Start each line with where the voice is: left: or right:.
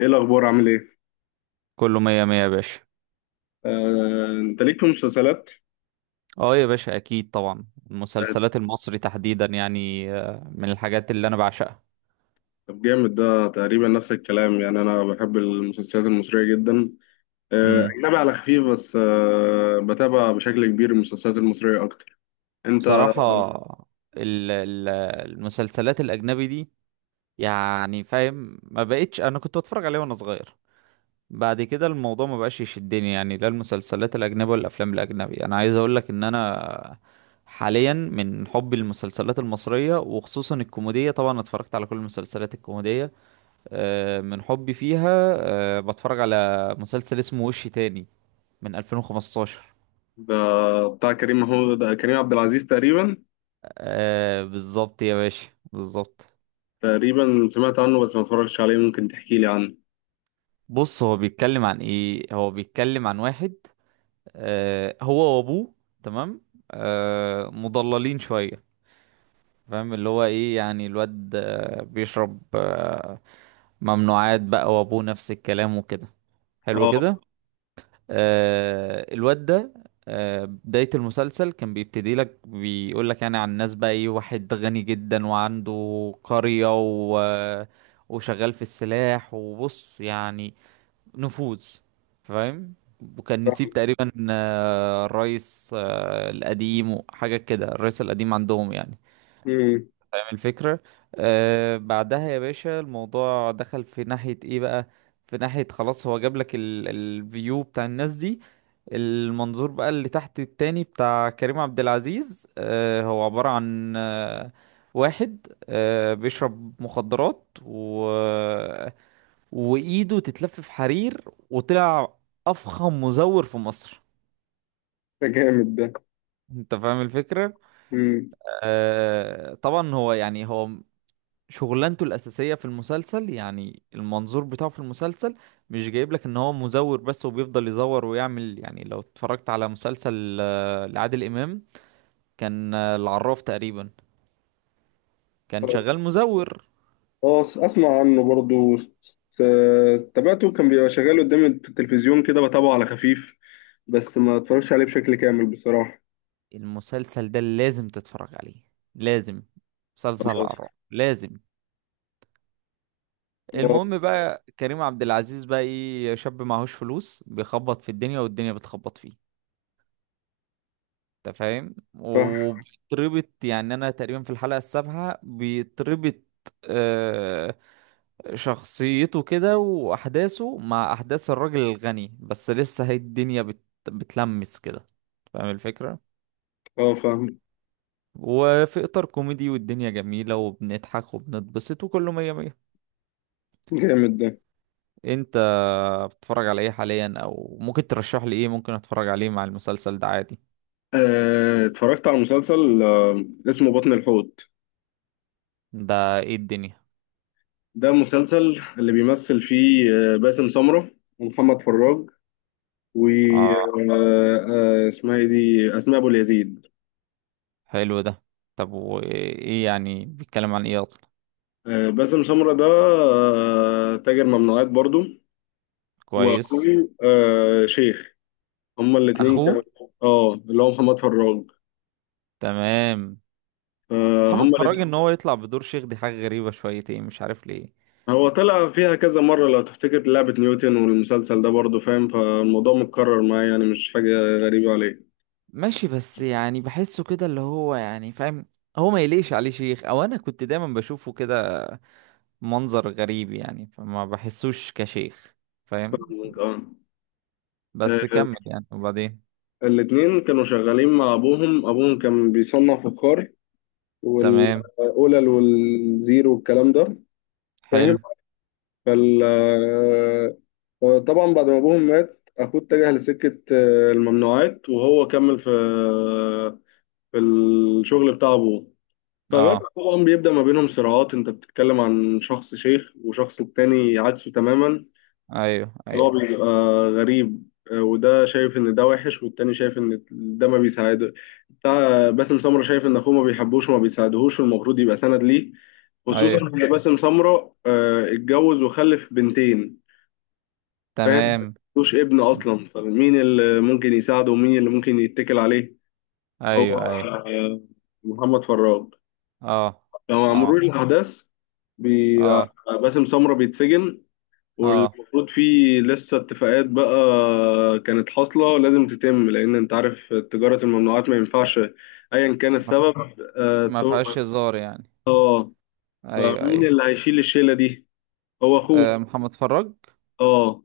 left: ايه الاخبار؟ عامل ايه؟
right: كله مية مية يا باشا.
left: آه، انت ليك في المسلسلات؟
right: اه يا باشا، اكيد طبعا.
left: آه،
right: المسلسلات المصري تحديدا يعني من الحاجات اللي انا بعشقها.
left: طب جامد ده. تقريبا نفس الكلام، يعني انا بحب المسلسلات المصريه جدا.
right: امم
left: اجنبي على خفيف، بس بتابع بشكل كبير المسلسلات المصريه اكتر. انت؟
right: بصراحة، ال- ال- المسلسلات الاجنبي دي يعني فاهم، ما بقتش انا كنت بتفرج عليها وانا صغير. بعد كده الموضوع ما بقاش يشدني، يعني لا المسلسلات الاجنبي ولا الافلام الاجنبي. انا عايز اقول لك ان انا حاليا من حبي للمسلسلات المصرية وخصوصا الكوميدية، طبعا اتفرجت على كل المسلسلات الكوميدية. من حبي فيها بتفرج على مسلسل اسمه وش تاني، من 2015.
left: ده بتاع كريم محمود. ده كريم عبد العزيز تقريبا.
right: بالظبط يا باشا، بالظبط.
left: تقريبا سمعت عنه، بس ما اتفرجتش عليه. ممكن تحكي لي عنه؟
right: بص، هو بيتكلم عن ايه؟ هو بيتكلم عن واحد هو وابوه. تمام. مضللين شوية، فاهم اللي هو ايه؟ يعني الواد بيشرب ممنوعات بقى، وابوه نفس الكلام وكده. حلو
left: اه.
right: كده. الواد ده، بداية المسلسل كان بيبتدي لك، بيقول لك يعني عن ناس، بقى ايه، واحد غني جدا وعنده قرية وشغال في السلاح، وبص يعني، نفوذ، فاهم؟ وكان نسيب تقريبا الرئيس القديم وحاجة كده، الرئيس القديم عندهم يعني،
left: امم.
right: الفكرة. بعدها يا باشا، الموضوع دخل في ناحية ايه بقى؟ في ناحية خلاص، هو جاب لك الفيو بتاع الناس دي، المنظور بقى اللي تحت. التاني بتاع كريم عبد العزيز، هو عبارة عن واحد بيشرب مخدرات، و وايده تتلف في حرير، وطلع افخم مزور في مصر.
left: ده جامد ده.
right: انت فاهم الفكرة؟
left: امم.
right: طبعا هو يعني، هو شغلانته الأساسية في المسلسل، يعني المنظور بتاعه في المسلسل، مش جايب لك ان هو مزور بس وبيفضل يزور ويعمل. يعني لو اتفرجت على مسلسل لعادل إمام كان العراف تقريبا، كان شغال مزور.
left: اه. اسمع عنه برضو. تابعته، كان بيبقى شغال قدامي في التلفزيون كده، بتابعه على خفيف، بس ما اتفرجش عليه بشكل كامل بصراحة.
right: المسلسل ده لازم تتفرج عليه، لازم. مسلسل
left: خلاص.
right: العراف لازم.
left: اه،
right: المهم بقى، كريم عبد العزيز بقى ايه، شاب معهوش فلوس، بيخبط في الدنيا والدنيا بتخبط فيه. انت فاهم،
left: فاهم.
right: وبيتربط. يعني انا تقريبا في الحلقة 7 بيتربط. آه شخصيته كده واحداثه مع احداث الراجل الغني، بس لسه هي الدنيا بتلمس كده، فاهم الفكرة؟
left: اه، فاهم.
right: وفي اطار كوميدي، والدنيا جميلة، وبنضحك وبنتبسط وكله مية مية.
left: جامد ده.
right: انت بتتفرج على ايه حاليا؟ او ممكن ترشح لي ايه ممكن اتفرج عليه مع المسلسل ده عادي؟
left: اتفرجت على مسلسل اسمه بطن الحوت.
right: ده ايه الدنيا؟
left: ده مسلسل اللي بيمثل فيه باسم سمرة، ومحمد فراج، و
right: اه،
left: آه، اسمها ايه دي، اسماء ابو اليزيد.
right: حلو ده. طب وايه يعني؟ بيتكلم عن ايه اصلا؟
left: باسم سمرة ده تاجر ممنوعات برضو. واخوه
right: كويس.
left: شيخ. هما الاتنين
right: اخوه.
left: كانوا. اه، اللي هو محمد فراج.
right: تمام. محمد
left: فهم
right: فراج ان
left: الاتنين.
right: هو يطلع بدور شيخ، دي حاجة غريبة شويتين، مش عارف ليه.
left: هو طلع فيها كذا مرة، لو تفتكر لعبة نيوتن والمسلسل ده برضه، فاهم؟ فالموضوع متكرر معايا، يعني مش حاجة غريبة عليك.
right: ماشي، بس يعني بحسه كده اللي هو يعني فاهم، هو ما يليش عليه شيخ. او انا كنت دايما بشوفه كده، منظر غريب يعني، فما بحسوش كشيخ، فاهم؟
left: اه.
right: بس
left: آه،
right: كمل يعني، وبعدين.
left: الاتنين كانوا شغالين مع أبوهم. أبوهم كان بيصنع فخار،
right: تمام.
left: والأولى والزيرو والكلام ده. فاهم؟
right: حلو.
left: فال آه، آه، طبعا بعد ما أبوهم مات، أخوه اتجه لسكة الممنوعات، وهو كمل في الشغل بتاع ابوه.
right: اه،
left: فبرق طبعا بيبدأ ما بينهم صراعات. انت بتتكلم عن شخص شيخ وشخص التاني عكسه تماما.
right: ايوه
left: هو
right: ايوه.
left: بيبقى غريب، وده شايف ان ده وحش، والتاني شايف ان ده ما بيساعده. بتاع باسم سمرة شايف ان اخوه ما بيحبوش وما بيساعدهوش، والمفروض يبقى سند ليه. خصوصا
right: ايوه.
left: ان باسم سمرة اتجوز وخلف بنتين. فاهم؟
right: تمام.
left: ملوش ابن اصلا، فمين اللي ممكن يساعده ومين اللي ممكن يتكل عليه؟ هو
right: ايوه ايوه.
left: آه، محمد فراج.
right: اه
left: لو على
right: اه.
left: مرور الأحداث، بي...
right: اه
left: باسم سمرة بيتسجن،
right: اه.
left: والمفروض في لسه اتفاقات بقى كانت حاصلة لازم تتم، لأن أنت عارف تجارة الممنوعات ما ينفعش أيا كان
right: ما ف-
left: السبب. آه
right: ما
left: تو-
right: فيهاش هزار يعني.
left: آه
right: ايوه
left: فمين
right: ايوه.
left: اللي هيشيل الشيلة دي؟ هو أخوه.
right: محمد فراج.
left: آه.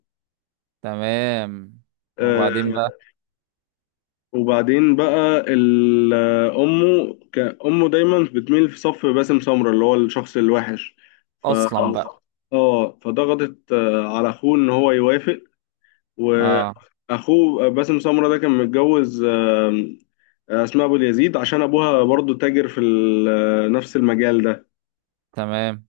right: تمام. وبعدين
left: آه،
right: بقى.
left: وبعدين بقى امه دايما بتميل في صف باسم سمرة، اللي هو الشخص الوحش. ف
right: اصلا بقى.
left: اه، فضغطت على اخوه ان هو يوافق.
right: اه.
left: واخوه باسم سمرة ده كان متجوز اسماء ابو اليزيد، عشان ابوها برضو تاجر في نفس المجال ده.
right: تمام.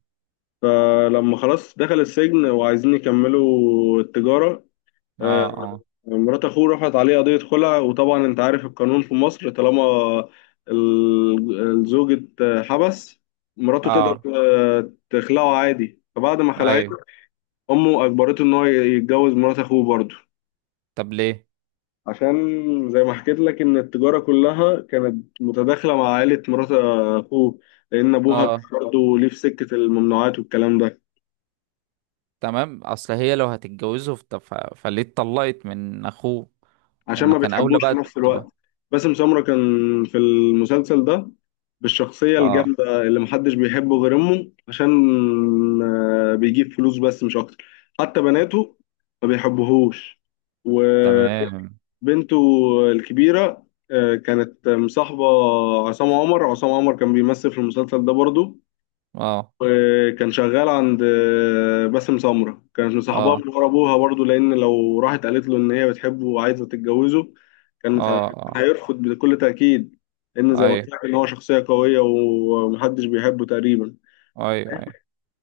left: فلما خلاص دخل السجن وعايزين يكملوا التجارة،
right: اه
left: آه،
right: اه
left: مرات اخوه رفعت عليه قضية خلع. وطبعا انت عارف القانون في مصر، طالما الزوج اتحبس، مراته تقدر
right: اه.
left: تخلعه عادي. فبعد ما خلعته،
right: ايوه.
left: امه اجبرته ان هو يتجوز مرات اخوه برضه.
right: طب ليه؟
left: عشان زي ما حكيت لك ان التجارة كلها كانت متداخلة مع عائلة مرات اخوه، لان ابوها كان
right: اه.
left: برضه ليه في سكة الممنوعات والكلام ده.
right: تمام. اصل هي لو هتتجوزه فليه اتطلقت من اخوه؟ طب
left: عشان
right: ما
left: ما
right: كان اولى
left: بتحبوش في
right: بقى
left: نفس الوقت.
right: تبقى.
left: باسم سمرة كان في المسلسل ده بالشخصية
right: اه.
left: الجامدة اللي محدش بيحبه غير أمه، عشان بيجيب فلوس بس مش أكتر. حتى بناته ما بيحبوهوش. وبنته
right: تمام.
left: الكبيرة كانت مصاحبة عصام عمر. عصام عمر كان بيمثل في المسلسل ده برضو،
right: اه
left: وكان شغال عند باسم سمرة. كانت مصاحباه
right: اه.
left: من ورا ابوها برضه، لان لو راحت قالت له ان هي بتحبه وعايزه تتجوزه،
right: اه
left: كان
right: اه.
left: هيرفض بكل تاكيد. لان زي ما قلت
right: ايوه
left: لك ان هو شخصيه قويه ومحدش بيحبه تقريبا.
right: ايوه ايوه.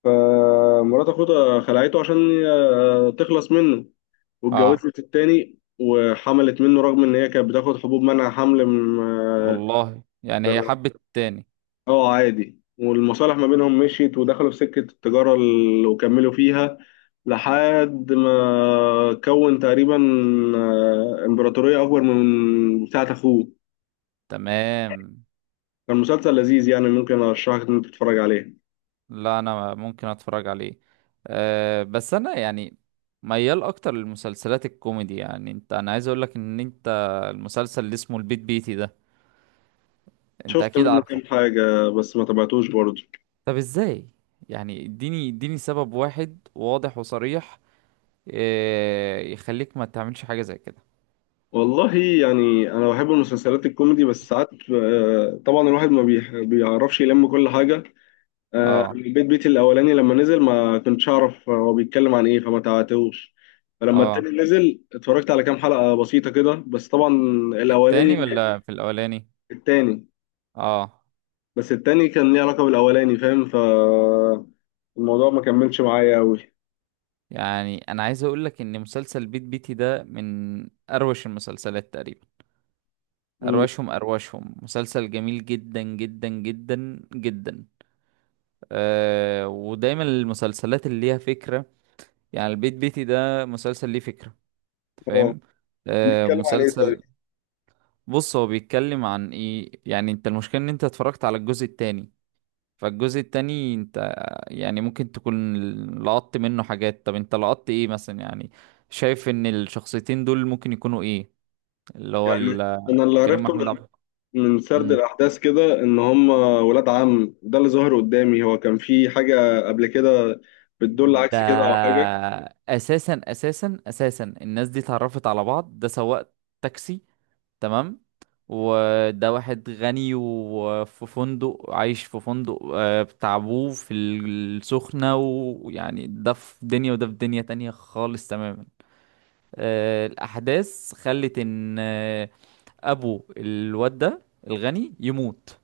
left: فمرات اخوته خلعته عشان تخلص منه،
right: اه.
left: واتجوزت التاني وحملت منه، رغم ان هي كانت بتاخد حبوب منع حمل.
right: والله يعني، هي حبت التاني.
left: اه، عادي. والمصالح ما بينهم مشيت ودخلوا في سكة التجارة وكملوا فيها، لحد ما كون تقريبا إمبراطورية أكبر من بتاعة أخوه.
right: تمام.
left: كان مسلسل لذيذ، يعني ممكن أرشحك إن أنت تتفرج عليه.
right: لا، انا ممكن اتفرج عليه. أه بس انا يعني ميال اكتر للمسلسلات الكوميدي، يعني انت. انا عايز اقول لك ان انت المسلسل اللي اسمه البيت بيتي ده، انت
left: شفت
right: اكيد
left: منه
right: عارفه.
left: كام حاجة، بس ما تابعتوش برضه.
right: طب ازاي؟ يعني اديني اديني سبب واحد واضح وصريح، أه، يخليك ما تعملش حاجة زي كده.
left: والله يعني أنا بحب المسلسلات الكوميدي، بس ساعات آه، طبعا الواحد ما بيعرفش يلم كل حاجة.
right: اه
left: البيت بيتي الاولاني لما نزل ما كنتش اعرف هو بيتكلم عن ايه، فما تعاتوش. فلما
right: اه.
left: التاني نزل اتفرجت على كام حلقة بسيطة كده، بس طبعا.
right: في التاني
left: الاولاني.
right: ولا في الاولاني؟
left: التاني.
right: اه.
left: بس التاني كان ليه علاقة بالاولاني، فاهم؟ فالموضوع ما كملش معايا قوي.
right: يعني انا عايز اقول لك ان مسلسل البيت بيتي ده من اروش المسلسلات تقريبا. أرواشهم أرواشهم، مسلسل جميل جدا جدا جدا جدا. أه، ودايما المسلسلات اللي ليها فكرة، يعني البيت بيتي ده مسلسل ليه فكرة، أنت
left: اه.
right: فاهم؟ أه
left: بيتكلم عن ايه طيب؟
right: مسلسل. بص، هو بيتكلم عن ايه؟ يعني انت المشكلة ان انت اتفرجت على الجزء التاني، فالجزء التاني انت يعني ممكن تكون لقطت منه حاجات. طب انت لقطت ايه مثلا يعني؟ شايف ان الشخصيتين دول ممكن يكونوا ايه، اللي هو
left: يعني انا اللي
right: كريم
left: عرفته
right: محمود
left: من
right: عبد
left: من سرد الاحداث كده، ان هم ولاد عم. ده اللي ظهر قدامي، هو كان في حاجة قبل كده بتدل
right: ده.
left: عكس كده، او حاجة؟
right: اساسا اساسا اساسا، الناس دي اتعرفت على بعض، ده سواق تاكسي. تمام. وده واحد غني وفي فندق، عايش في فندق بتاع ابوه في السخنة، ويعني ده في دنيا وده في دنيا تانية خالص تماما. الأحداث خلت إن أبو الواد ده الغني يموت،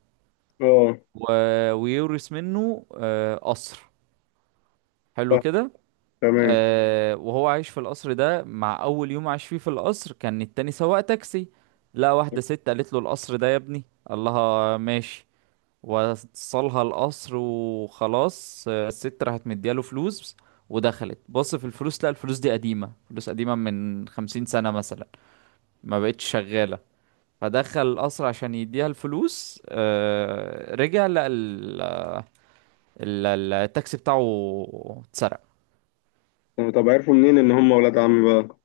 left: اه،
right: ويورث منه قصر. حلو
left: صح،
right: كده.
left: تمام.
right: وهو عايش في القصر ده، مع اول يوم عاش فيه في القصر كان التاني سواق تاكسي. لقى واحده ست قالت له القصر ده يا ابني، قال لها ماشي، وصلها القصر وخلاص. الست راحت مدياله فلوس، ودخلت بص في الفلوس، لقى الفلوس دي قديمه، فلوس قديمه من 50 سنه مثلا، ما بقتش شغاله. فدخل القصر عشان يديها الفلوس، رجع لقى ال- التاكسي بتاعه اتسرق.
left: طب عرفوا منين ان هم ولاد عم بقى؟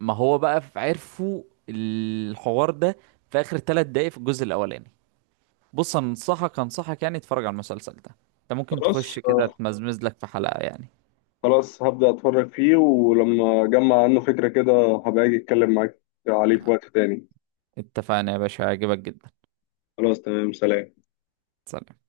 right: ما هو بقى عرفوا الحوار ده في اخر 3 دقايق في الجزء الاولاني. بص انصحك انصحك، يعني اتفرج على المسلسل ده، انت ممكن
left: خلاص.
right: تخش كده
left: آه.
right: تمزمز لك في حلقة يعني.
left: خلاص، هبدأ اتفرج فيه، ولما اجمع عنه فكرة كده هبقى اجي اتكلم معاك عليه في وقت تاني.
right: اتفقنا يا باشا، هيعجبك جدا.
left: خلاص، تمام، سلام.
right: سلام.